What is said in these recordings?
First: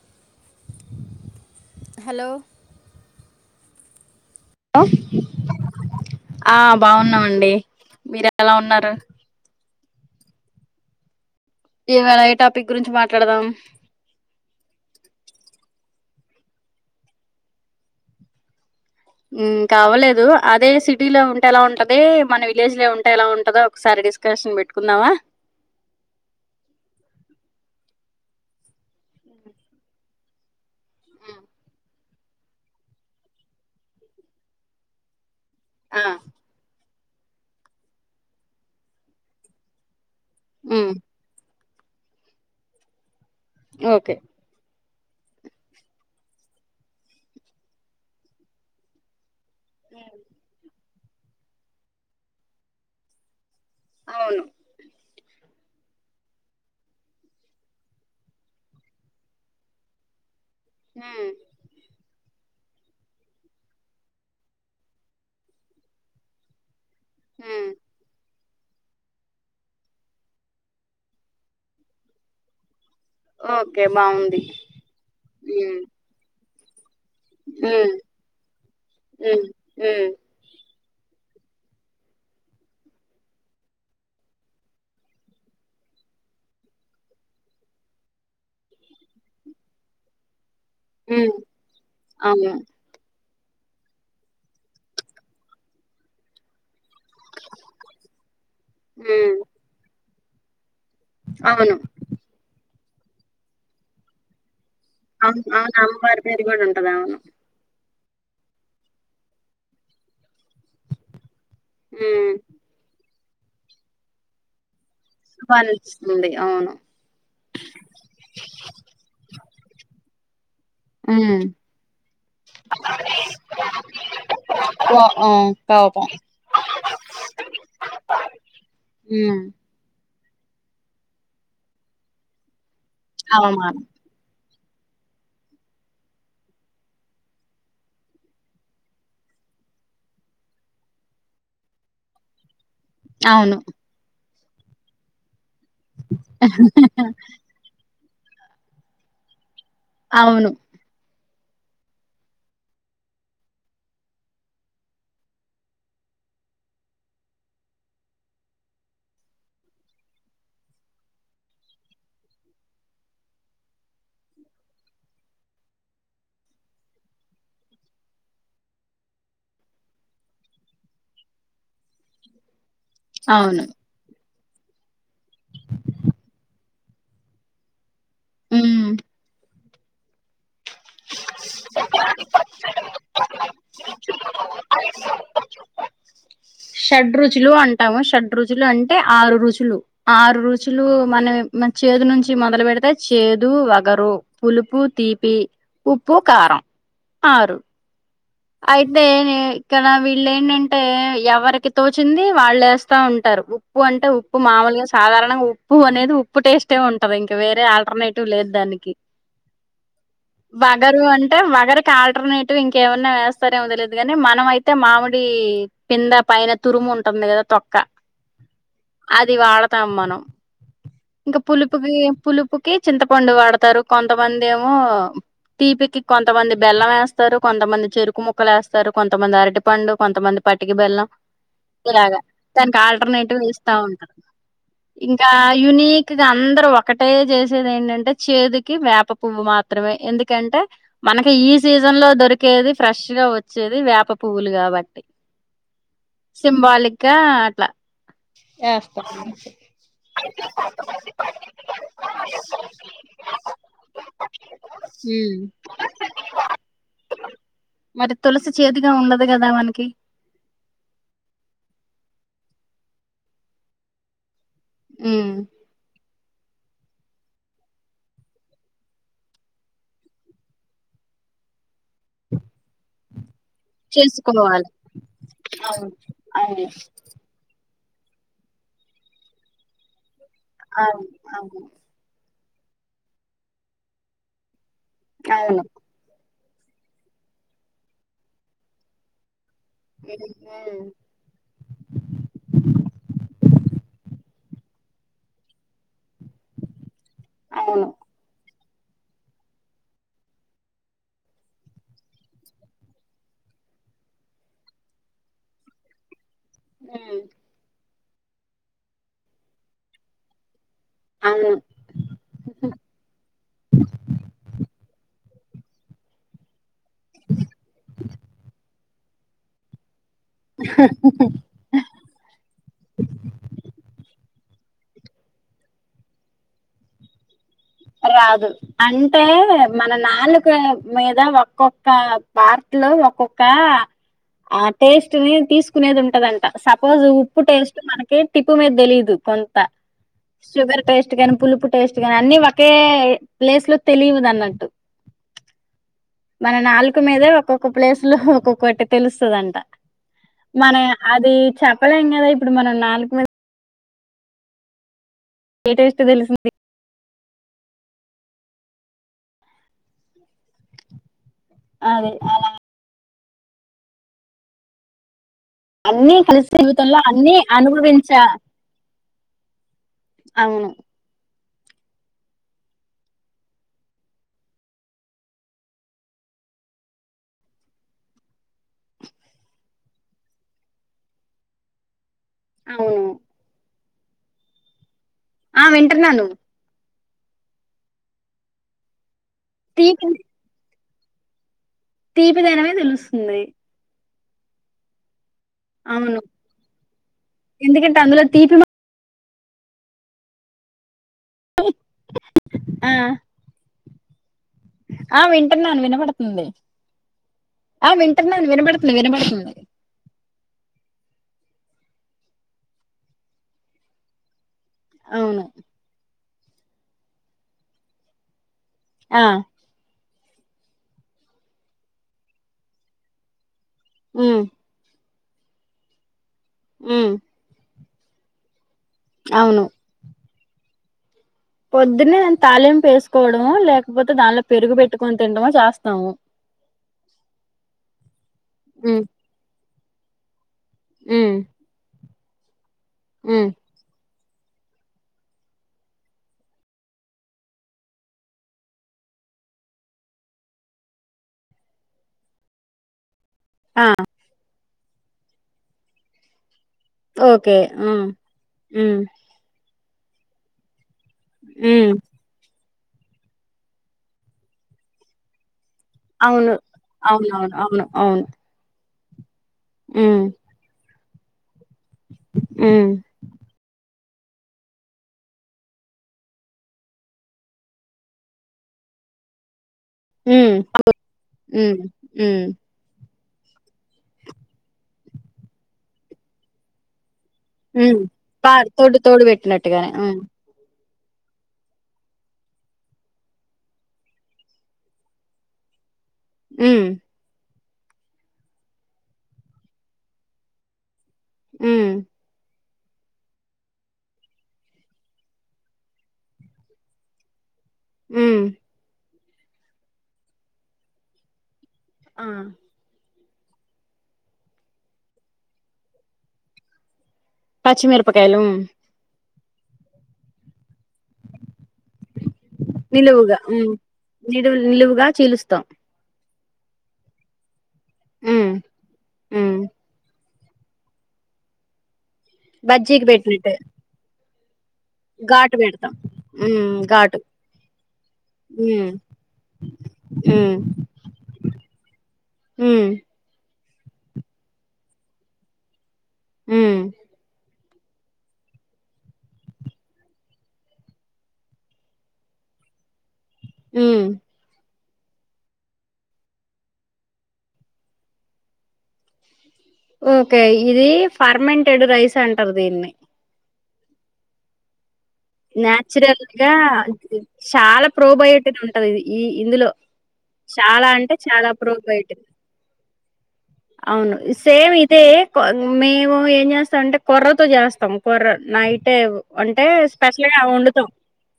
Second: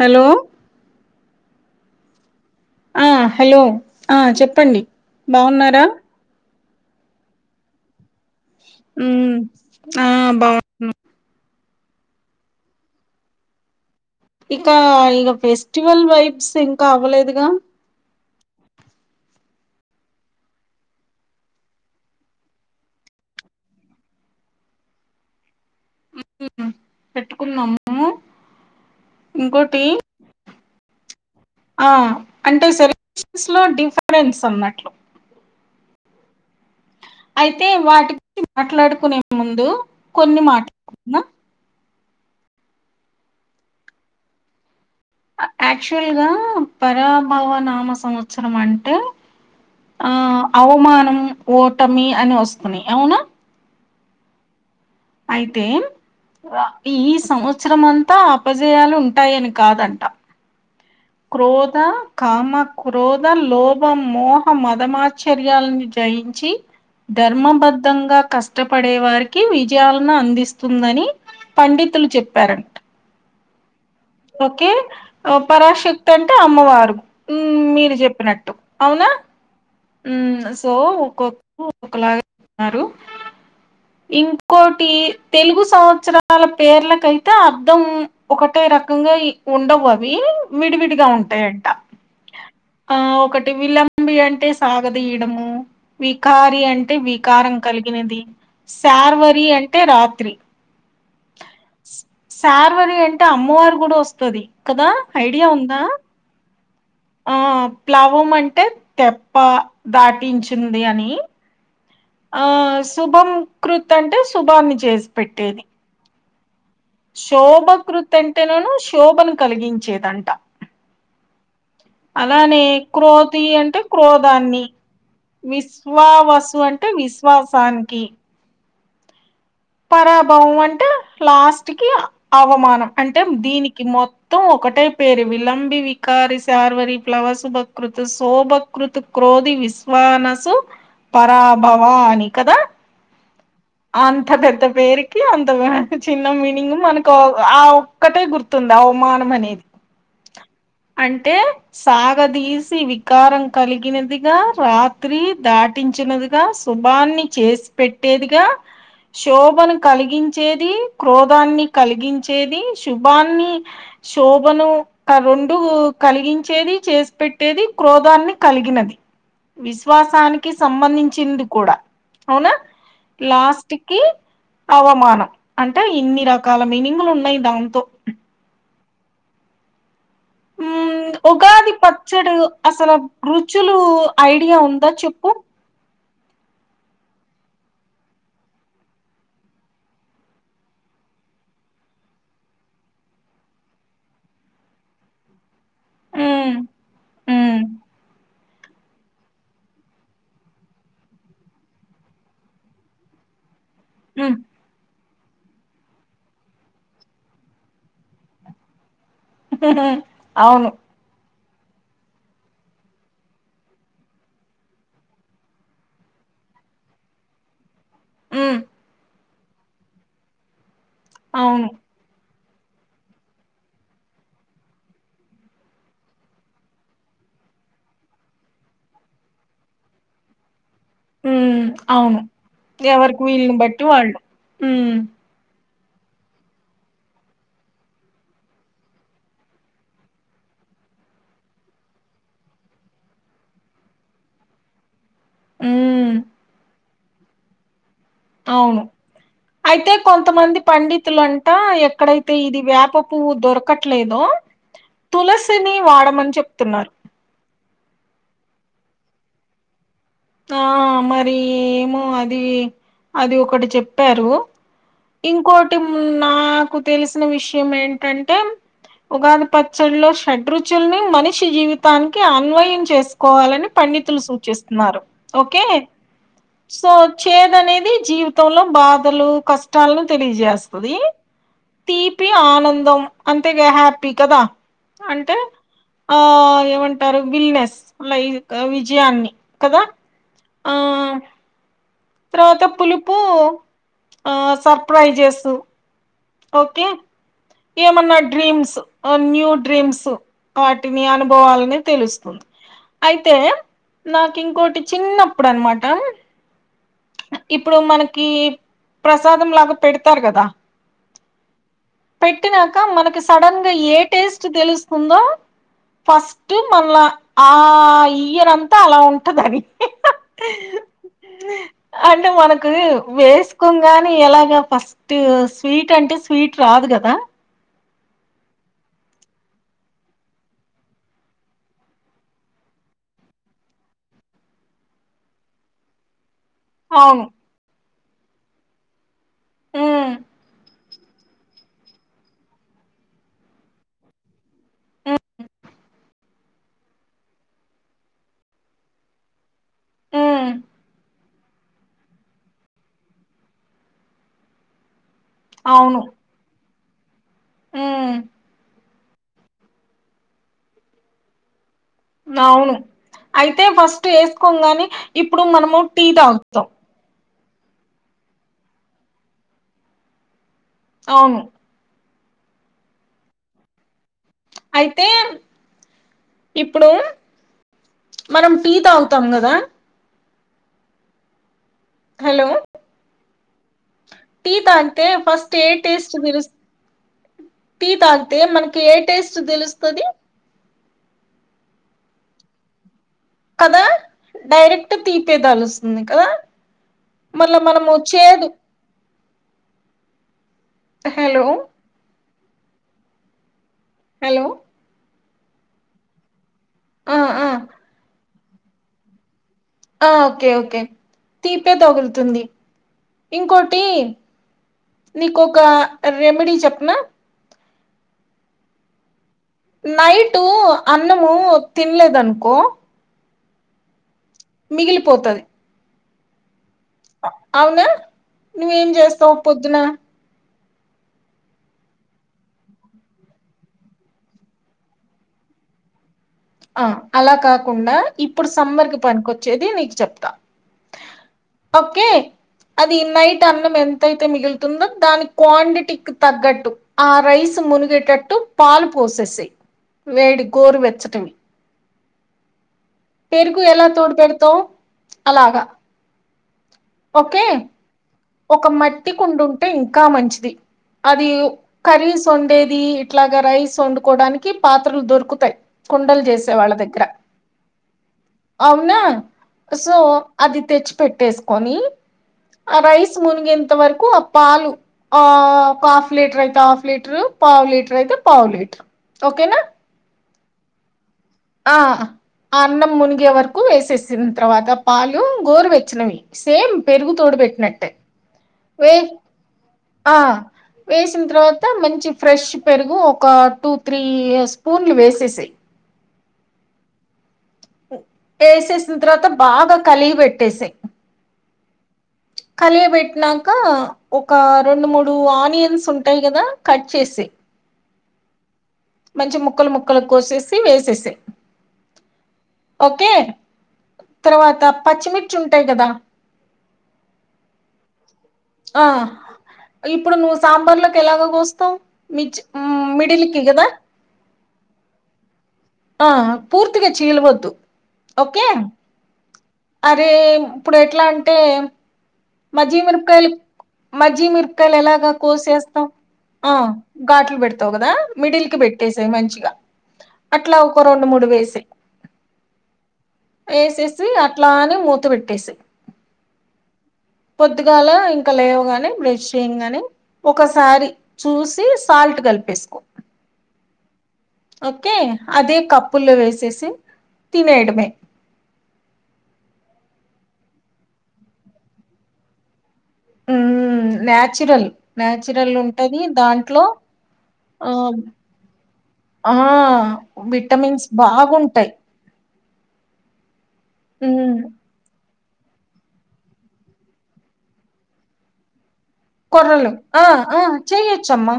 Hello hello ఆ hello ఆ చెప్పండి బాగున్నారా ఆ బాగున్నామండి మీరు ఎలా ఉన్నారు ఉమ్ ఆ బాగున్నం ఈవేళ ఏ టాపిక్ గురించి మాట్లాడదాం ఇక ఇగ ఫెస్టివల్ వైబ్స్ ఇంకా అవ్వలేదుగా హ్మ్ ఇంకా అవ్వలేదు అదే సిటీలో ఉంటే ఎలా ఉంటది మన విలేజ్ లో ఉంటే ఎలా ఉంటదో ఒకసారి డిస్కషన్ పెట్టుకున్నావా హ్మ్ పెట్టుకున్నామ్ అ ఇంకోటి ఆ అంటే సెలెక్షన్స్ లో డిఫరెన్స్ అన్నట్లు ఆ అయితే వాటి మాట్లాడుకునే ముందు కొన్ని ఉమ్ మాట్లాడుకున్నాము ఓకే యాక్చువల్ గా పరాభవ నామ సంవత్సరం అంటే ఆ అవమానం ఓటమి అని వస్తున్నాయి అవునా అవును అయితెం ఈ సంవత్సరం అంతా అపజయాలు ఉంటాయని కాదంట ఉమ్ క్రోధ కామా క్రోధ లోభం మోహ మదమా్చ్చర్యాలని జయించి ఉమ్ ధర్మబద్ధంగా కష్ కష్టపడే వారికి విజయాలను అందిస్తుందని పండితులు చెప్పారంట ఆ ఓకే పరాశక్తంటే అమ్ అమ్మవారు హ్మ్ ఉమ్ మీరు చెప్పినట్టు అవునా ఉమ్ ఉమ్ హ్మ్ సో ఒక్కొక్కరు ఒక్కోక్కలాగ చెప్పినారు ఇంకోటి తెలుగు సంవత్సరాల పేర్లకైతే అర్ధం ఒకటే రకంగా ఉండవు అవి విడివిడిగా ఉమ్ ఉంటాయంట అవును ఆ ఒకటి విలంబి అంటే సాగదియడము వికారి అం అంటే వికారం కలిగినది ఉమ్ శార్వరి అంటే రాత్రి అవును శార్వారీ అంటే అమ్మవారు కూడా వస్తది కదా ఐడియా ఉందా అదా ఆ ప్లవం అంటే తెప్ప దాటించింది అని ఉమ్ ఆ శుభం కృత్ అంటే శుభాన్ని చేసు వాళ్ళిచ్చింది అవును శోభకృత్ అంటే నును శోభను కలిగించేదంట ఉమ్ అలానే క్రోధి అంటే క్రోధాన్ని కో ఆ కోపం విశ్వావసు అంటే విశ్వాసానికి హ్మ్ పరాభవము అంటే లాస్ట్ కి అవమానం అంటే అవమానం దీనికి మొత్తం ఒక ఒకటే పేరు విలంబి వికారిి సార్వరి ప్లవసుుభకృత్ సోభకృత్ క్రోధ విశ విశ్వానసు పరాభవా అని కదా అవును అంత్త పెద్ద పేరుకి అంత చిన్న మీనింగ్ మనకు ఆ ఒక్కటే గుర్తుంది అవమానం అనేది అవును అంటే సాగదీసి వికారం కలిగినదిగా రాత్రి దాటించ దినదిగా శుభాన్ని చేసి పెట్టేదిగా శోభను కలిగించేది క్రోధాన్ని కలిగించేది శుభాన్ని శోభను రెండు కలిగించేది చేసి పెట్టేది క్రోధాన్ని కలిగినది విశ్వాసానికి సంబంధించింది కూడా అవునా అవును లాస్ట్ కి అవమానం అంటే ఇన్ని రకాల మీనింగ్ లు ఉన్నాయి దాంతో హ్మ్ హ్మ్ ఉగాది పచ్చడు అసలు కృ కుచ్చులు ఐడియా ఉందా చెప్పు షడ్రుచులు అంటాము షడ్రుచులు అంటే ఆరు రుచులు ఆరు రుచులు మన మ చేదు నుంచి మొదలు పెడితే చేదు వగరు పులుపు తీపి ఉప్పు మ్మ్ కారం ఆరు మ్మ్ అయితే ఇక్కడ వీల్లేంటంటే ఎవరికి తోచింది వాల్లేస్తా ఉంటారు ఉప్పు అంటే మ్మ్ ఉప్పు మామూలుగా సాధారణంగా ఉప్పు అనేది ఉప్పు టేస్టే ఉంటది ఇంకా వేరే ఆల్టర్నేటివ్ లేదు దానికి అవును వగరు అంటే వగరికి ఆల్టర్నేటివ్ ఇంకేమైనా న్న వేస్తారేమో తెలియదు కానీ మనం అయితే మామిడి పింద పైన తురుము ఉంటుంది కదా తొక్క హ్మ్ అది వాడతాం మనం ఇంకా అవును పులుపుకి పులుపు ఉప్పుకి చింతపండు వాడతారు కొంతమంది ఏమో తీపికి కొంతమంది బెల్లం వేస్తారు కొంతమంది చెరుకు ముక్కలు వస్తారు కొంతమంది అరటి పండు కొంతమంది పట్ టికి బెల్లం మ్మ్ ఇలాగ అవును దానికి ఎవరికి ఆల్టర్నేటివ్ వీళ్ళని వేస్తా బట్టి ఉంటారు వాళ్ళు మ్మ్ ఇంకా యునీక్ గా అందరుూ ఒకటే చేసేది ఏంటంటే చేతికి వేప పువ్వు మాత్రమే ఎందుకంటే అ మనకి ఈ సీజన్ లో దొరికేది ఫ్రెష్గా వచ్చేది వేప పువ్వులు కాబట్టి మ్మ్ సింబాలిక్ ఇంకా అట్లా అవును వస్తాను అయితే కొంతమంది పండితులుంటా ఎక్కడైతే ఇది వేప పువ్వు దొరకట్లేదో ఉమ్ తులసిని వాడమని చెప్తున్నారు మరి తులసి చేతిగా ఉండదు కదా మనకి ఆ మరి ఏమో అది అది ఒకటి చెప్పారు ఉమ్ ఇంకోటి నాకు తెలిసిన విషయం ఏంటంటే ఉగాది పచ్చడిలో చెడు మనిషి జీవిత తానికి అన్వయం చేసుకోవాలని పండితులు చేసుకోవాలి సూచిస్తున్నారు అవును చేద అనేది జీవితంలో బాధలు కష్టాలను తెలిజస్తుంది అవును ఆనందం అంతేగా హ్యాపీ కదా అంటే అవును అవును అవును ఆ ఏమంటారు బ విిల్నెస్ల విజయాన్ని కదా ఎ ఆ తర్వాత పులుపు ఆ సర్ప్రై చేసు ఓకే అవును ఏమన్నా డ్రీమ్స్ న్యూ డ్రీమ్స్ వాటిని అనుభవాలని తెలుస్తుంది అయితే నాకు ఇంకోటి చిన్నప్పుడు అనమాట ఉమ్ ఇప్పుడు మనకి ప్రసాదం లాగా పెడతారు కదా అవును పెట్టినాక మనకి సడన్ గా ఏ టేస్ట్ తెలుస్తుందో ఫస్ట్ మనల ఆ ఇయ్యనంతా అలా ఉంటది మరి అంటే మనకు వేసుకోంగాని ఎలాగ ఫస్ట్ స్వీట్ అంటే స్వీట్ రాదు కదా రాదు అంటే మన నాలుకమీద ఒక్కొక్క పార్టీ లో ఒక్కొక్క ఆ టేస్ట్ ని తీసుకునేది ఉంటదండి సపోజ అవును ఉప్పు టేస్ట్ మనకి టిప్పు మీద తెలిదు కొంత ఉమ్ షుగర్ టేస్ట్ గానీ పులుపు టేస్ట్ గాని అన్ని ఒకే ప్లేస్ లో తెలియదు అన్నట్టు ఆ మన నాలుక మీదే ఒక్కొక్క ప్లేస్ లో ఒక్కొక్కటి తెలుస్తుదంట ఉమ్ మన అది చెప్పలేం కదా ఇప్పుడు మనం నాలుక మ ఏేట ఇస్త తెలుసుంది ఆ అదే అలా అవును అయితే ఫస్ట్ వేసుకో గాని అన్నీ కలిసి ఇత అన్నీ అనుభవించ అవును అవును అయితే ఇప్పుడు మనం టీ తాగుతాం కదా హలో అవును టీ తాగితే ఫస్ట్ ఆ ఏ వింటున్నాను టేస్ట్రు టీ అంతే మనకి ఏ టేస్ట్ తెలుస్తుంది తీపి తీపిదనమే తెలుసు కదా డైరెక్ట్ తీ పిదేలుస్తుంది అవును గదా మళ్ళా మనము ఎందుకంటే అందులో చేదు తీపి మ హలో ఆ హలో ఆ వింటునాను వినబడుతుంది ఆ వింటునాను వినబడుతుంది వినబడుతుంది. ఆ ఓకే ఓకే తీంతే తగులుతుంది ఇంకోటి అవును నీకొక రెమెడి చెప్పనా ఆ నైటు అన్నము తిన్లేదనుకో ఉమ్ మిగిలిపోతది ఉమ్ అవునా నువ్వేం చెస్తావు అవును పొద్దున పొద్దున్నే నేన్ తాళింపు ఏసుకోవడము లేకపోతే దానిలో పెరుగు పెట్టుకొని తినడమో చేస్తాము. ఆ అలా కాకుండా ఇప్పుడు సమ్మర్ కి ఉమ్ పనికొచ్చేది నీక్ చెప్తా ఉమ్ ఒకే అది నైట్ ఉమ్ అన్నం ఎం ఎంత అయితే మిగులుతుందో దాని క్వాంటిటికి తగ్గట్టు ఆ రైస్ మునిగేటట్టు పాలు పోసేసేయ్ వేడి గోరువెచ్చటివి పెరుగు ఆ ఎలా తోడ్ పెడతవ్ అలాగా ఓకే హ్మ్ ఒక మట్టి కుండ ఉంటే ఇంకా మంచిది అది ఉమ్ కర్రీస్ వండేది ఇట్లాగా రైస్ వండుకోవడానికి పాత్రలు దొరుకుతయి. కుండలు చేసే అవును వాళ్ళ దగ్గర అవునవును అవును అవును అవునా సో ఉమ్ అది తెచ్చి పెట్టేసుకొని ఆ ఉమ్ రైస్ మునిగెంత వరకు ఆ పాలు ఆ ఒక హాఫ్ లీట్రు అయితే హాఫ్ లీట్రు పావు లీట్రు అయితే పావు లీట్రు ఓకేనా మ్మ్ ఆ ఆ అన్నం ముని గే వరకు వేసేసిన్ తర్వాత పాలు గోరువెచ్చనవి సేమ్ పెరుగు తోడు పెట్నట్టే ఉమ్ పా తోడు వేయి తోడు పెట్టినట్టుగానే ఉమ్ ఆ వేసిన తర్వాత మంచి ఫ్రెష్ పెరుగు ఒక టూ, త్రీ స్పూన్లు వేసేసేయ్ [inaudible] హ్మ్ వేసేసిన తర్వాత బాగా కలియ బెట్టేసేయ్ హ్మ్ కలియబెట్టినాక ఒక రెండు మూడు ఆనియన్స్ ఉంటయి కదా కట్ చేసేయ్ హ్మ్ మంచి ముక్కలు ముక్కలు కోసేసి వేసేసేయ్ ఆ ఓకే తర్వాత పచ్చిమిర్చి ఉంటయి కదా పచ్చిమిరపకాయలు హ్మ్ ఆ ఇప్పుడు నువ్వు సాంబార్ లోకి ఎలాగ కోస్తావు మిచ్ హ్మ్ మిడిల్ నిలువుగా కి కద హ్మ్ నిలువుగా చిలుస్తం ఆ పూర్తిగా చీలవద్దు ఓకే హ్మ్ హ్మ్ అరే ఇప్పుడు ఎట్లా అంటే బజ్జీకి మజ్జిగమిరపకాయ్ పెట్టినట్టే మజ్జిగమిర్ పకాయలు ఎలాగా ఘాటు కోసేస్తం పెడతాం ఆ హ్మ్ ఘాటు ఘాట్లు పెడతావు కదా మిడిల్ కి హ్మ్ పెట్టేసేయ్ మంచిగా అట్లా హ్మ్ ఒక రెండు, మూడు వేసేయ్ హ్మ్ వేసేసి అట్లాని మూత పెట్టేసేయ్ మ్మ్ పొద్దుగాల ఇంకా లేవగానే బ్రష్ చెయంగానే ఒకసారి చూసి, సాల్ట్ గల్పేస్కో. ఉమ్మ్. ఓక్కె, అదే కప్పుల్లో వేసేసి, తినేయడమే. ఓకే, ఇది ఫర్మెంటెడ్ రైస్ అంటారు దీన్ని. ఉమ్మ్ న్యాచురల్. న్యాచురల్ ఉంటుంది, నాచురల్ గా దాంట్లో చాలా ఆమ్ ప్రోబయోటిక్ ఉంటది ఇది ఈ ఆ ఇందులో విటమిన్స్ చాలా అంటే చాలా బాగుంటాయి. ప్రోబయోటిక్ అవును ఉమ్, సేమ్ ఇదే మేము ఏం చేస్తా అంటే కొర్రతో చేస్తాం కొర్ర నైటే అంటే కొర్రలు ఆ ఆ స్పెషల్గా వండుతాం చెయ్యొచ్చమ్మా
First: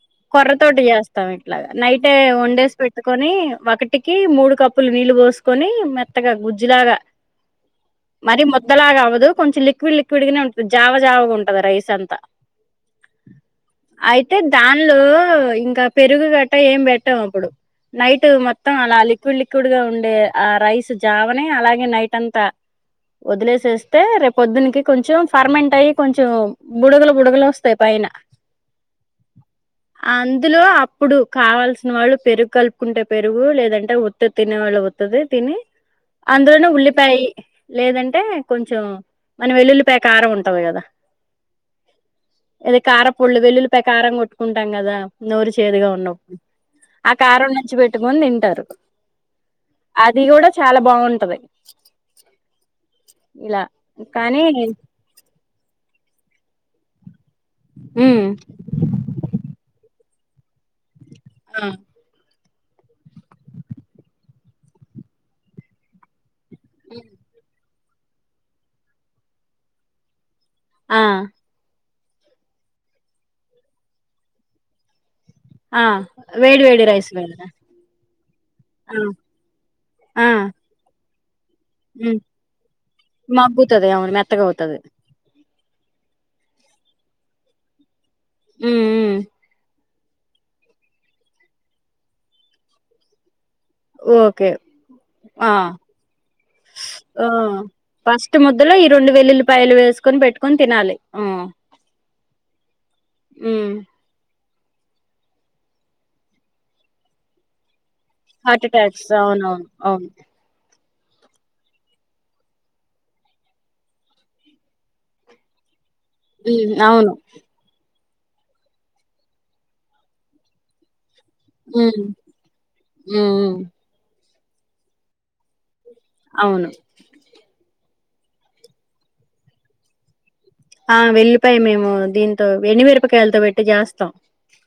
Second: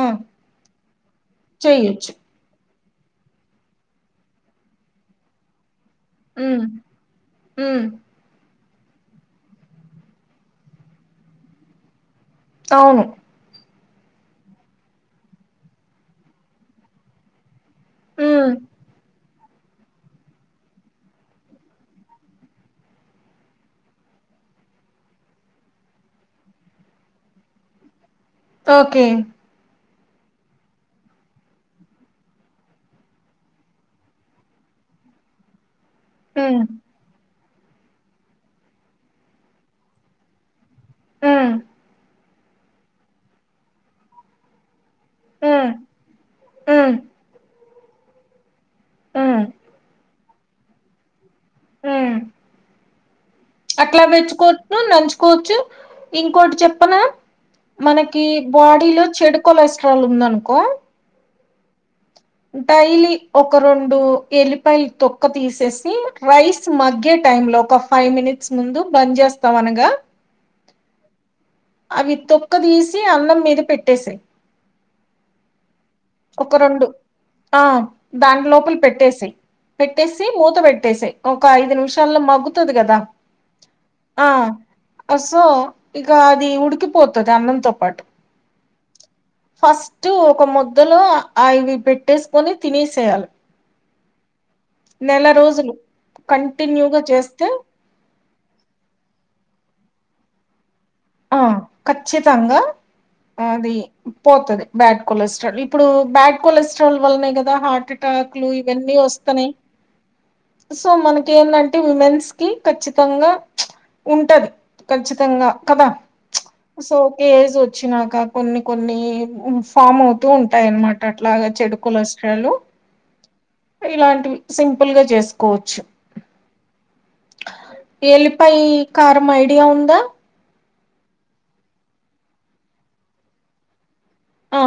ఆ కొర్రతోటి చేస్తాం ఇట్లా నైటే చెయ్యొచ్చు వండేస్ పెట్ కొని ఒకటికి మూడు కప్పుల నీళ్ళు పోసుకొని మే త్తగా ఉమ్ గుజ్జులాగా ఉమ్ మరి మొత్ పద్దలాగవ్వదు కొంచెం లిక్విడ్ లిక్విడ్ గానే ఉంటుంది జావ జావగా ఉంటది రైస్ అంతా అవును అయితే దానిలో ఇంకా పెరుగు గట్ట ఏం పెట్టాం అప్పుడు నైట్ ఉమ్ మొత్తం అలా లీక్ క్కుడ్ లిక్కుడ్ గా ఉండే ఆ రైస్ జావనే అలాగే నైట్ అంతా వదిలేసేస్తే రేపు పొద్దునికి కొంచెం ఫర్మంట్ అయ్యి కొంచెం బుడగులు బుడగలోస్ స్తయి పైన ఓకే అందులో అప్పుడు కావాల్సిన వాళ్ళు పెరుగు కలుపుకుంటే పెరుగు లేదంటే ఉత్తిగ తినే వాళ్ళు [unintelligible] తిని ఉమ్ అందులో ఉల్లిపాయి లేదంటే కొంచెం మన వెల్లుల్లి పయ కారం ఉంటది కదా మ్ ఏది కార పొళ్ళు వెల్లుల్లిపాయి కారం కొట్టుకుంటాం కదా నోరు ఉమ్ చేదుగా ఉన్నప్పుడు ఆ కారం నంచ్చు పెట్టుకోని తింటారు ఆ అది కూడా చాలా బాగుంటది ఉమ్ ఇలా అట్లా కానీ పెచ్చుకోవచ్చు నంచుకోవచ్చు ఇంకోొటి చెప్పనా ఉమ్ మనకి బాడీలో చెడు కొలెస్ట్రాల్ ఉందనుకో ఆ డైలీ ఒక రెండు ఎల్లిపాయలు తొక్క తీసేసి రైస్ మగ్గే టైంలో ఒక ఫైవ్ మినిట్స్ ముందు బంద్ చేస్తాం అనగా ఆ అవి తొక్క తీసి అన్నం మీద పెట్టేసేయ్ ఆ వేడి వేడి రెండు రైస్ల ఆ దాని లోపల పెట్టేసై పెట్టేసి ఆ మూత పెట్టేసేయ్ ఒక ఐదు ఉ నిమిషాల్లో మగ్గుతది కదా మగ్గుతది అవును ఆ మెత్తగా అవుతది అ సో ఇక అది ఉడికిపోతది అన్నంతో పాటు మ్ మ్ ఫస్ట్ ఒక ముద్దలో అవి పెట్టేసుకొని తినేసేయాలి ఓకే నెల ఆ రోజులు కంటిన్యూగా ఆ చేస్తే ఫస్ట్ ముద్దలో ఈ రెండు వెల్లుల్లిపాయలు వేసుకొని పెట్టుకొని తినాలి ఆ ఖచ్చితంగా అది ఉమ్ పోతది బ్యాడ్ కొలెస్ట్రాల్ ఇప్పుడు బ్యాడ్ కొలెస్ట్రాల్ వల్నే కదా హార్ట్ టాకులు హార్ట్ ఇవన్నీ అటాక్స్ వస్తాన్నాయి అవునవును అవును సో మనకి ఏందంటే ఉమెన్స్ కి ఖచ్చితంగా ఉంటది ఖచ్చితంగా ఉమ్ అవును కదాసోకే ఏజ్ వచ్చినా కా కొన్ని కొన్ని ఫామ్ అవుతూ ఉంటాయిన్నమాట్ అట్లాగే చెడుకులు ఉమ్ వచ్చిండు ఉమ్ ఇలాంటివి సింపుల్ గా చేసుకోవచ్చు అవును ఎల్లిపాయ కారం ఐడియా ఉందా ఆ వెళ్లిపాయ మేము దీంతో ఎండి మిరపకాయలతో పెట్టి చేస్తాం ఆ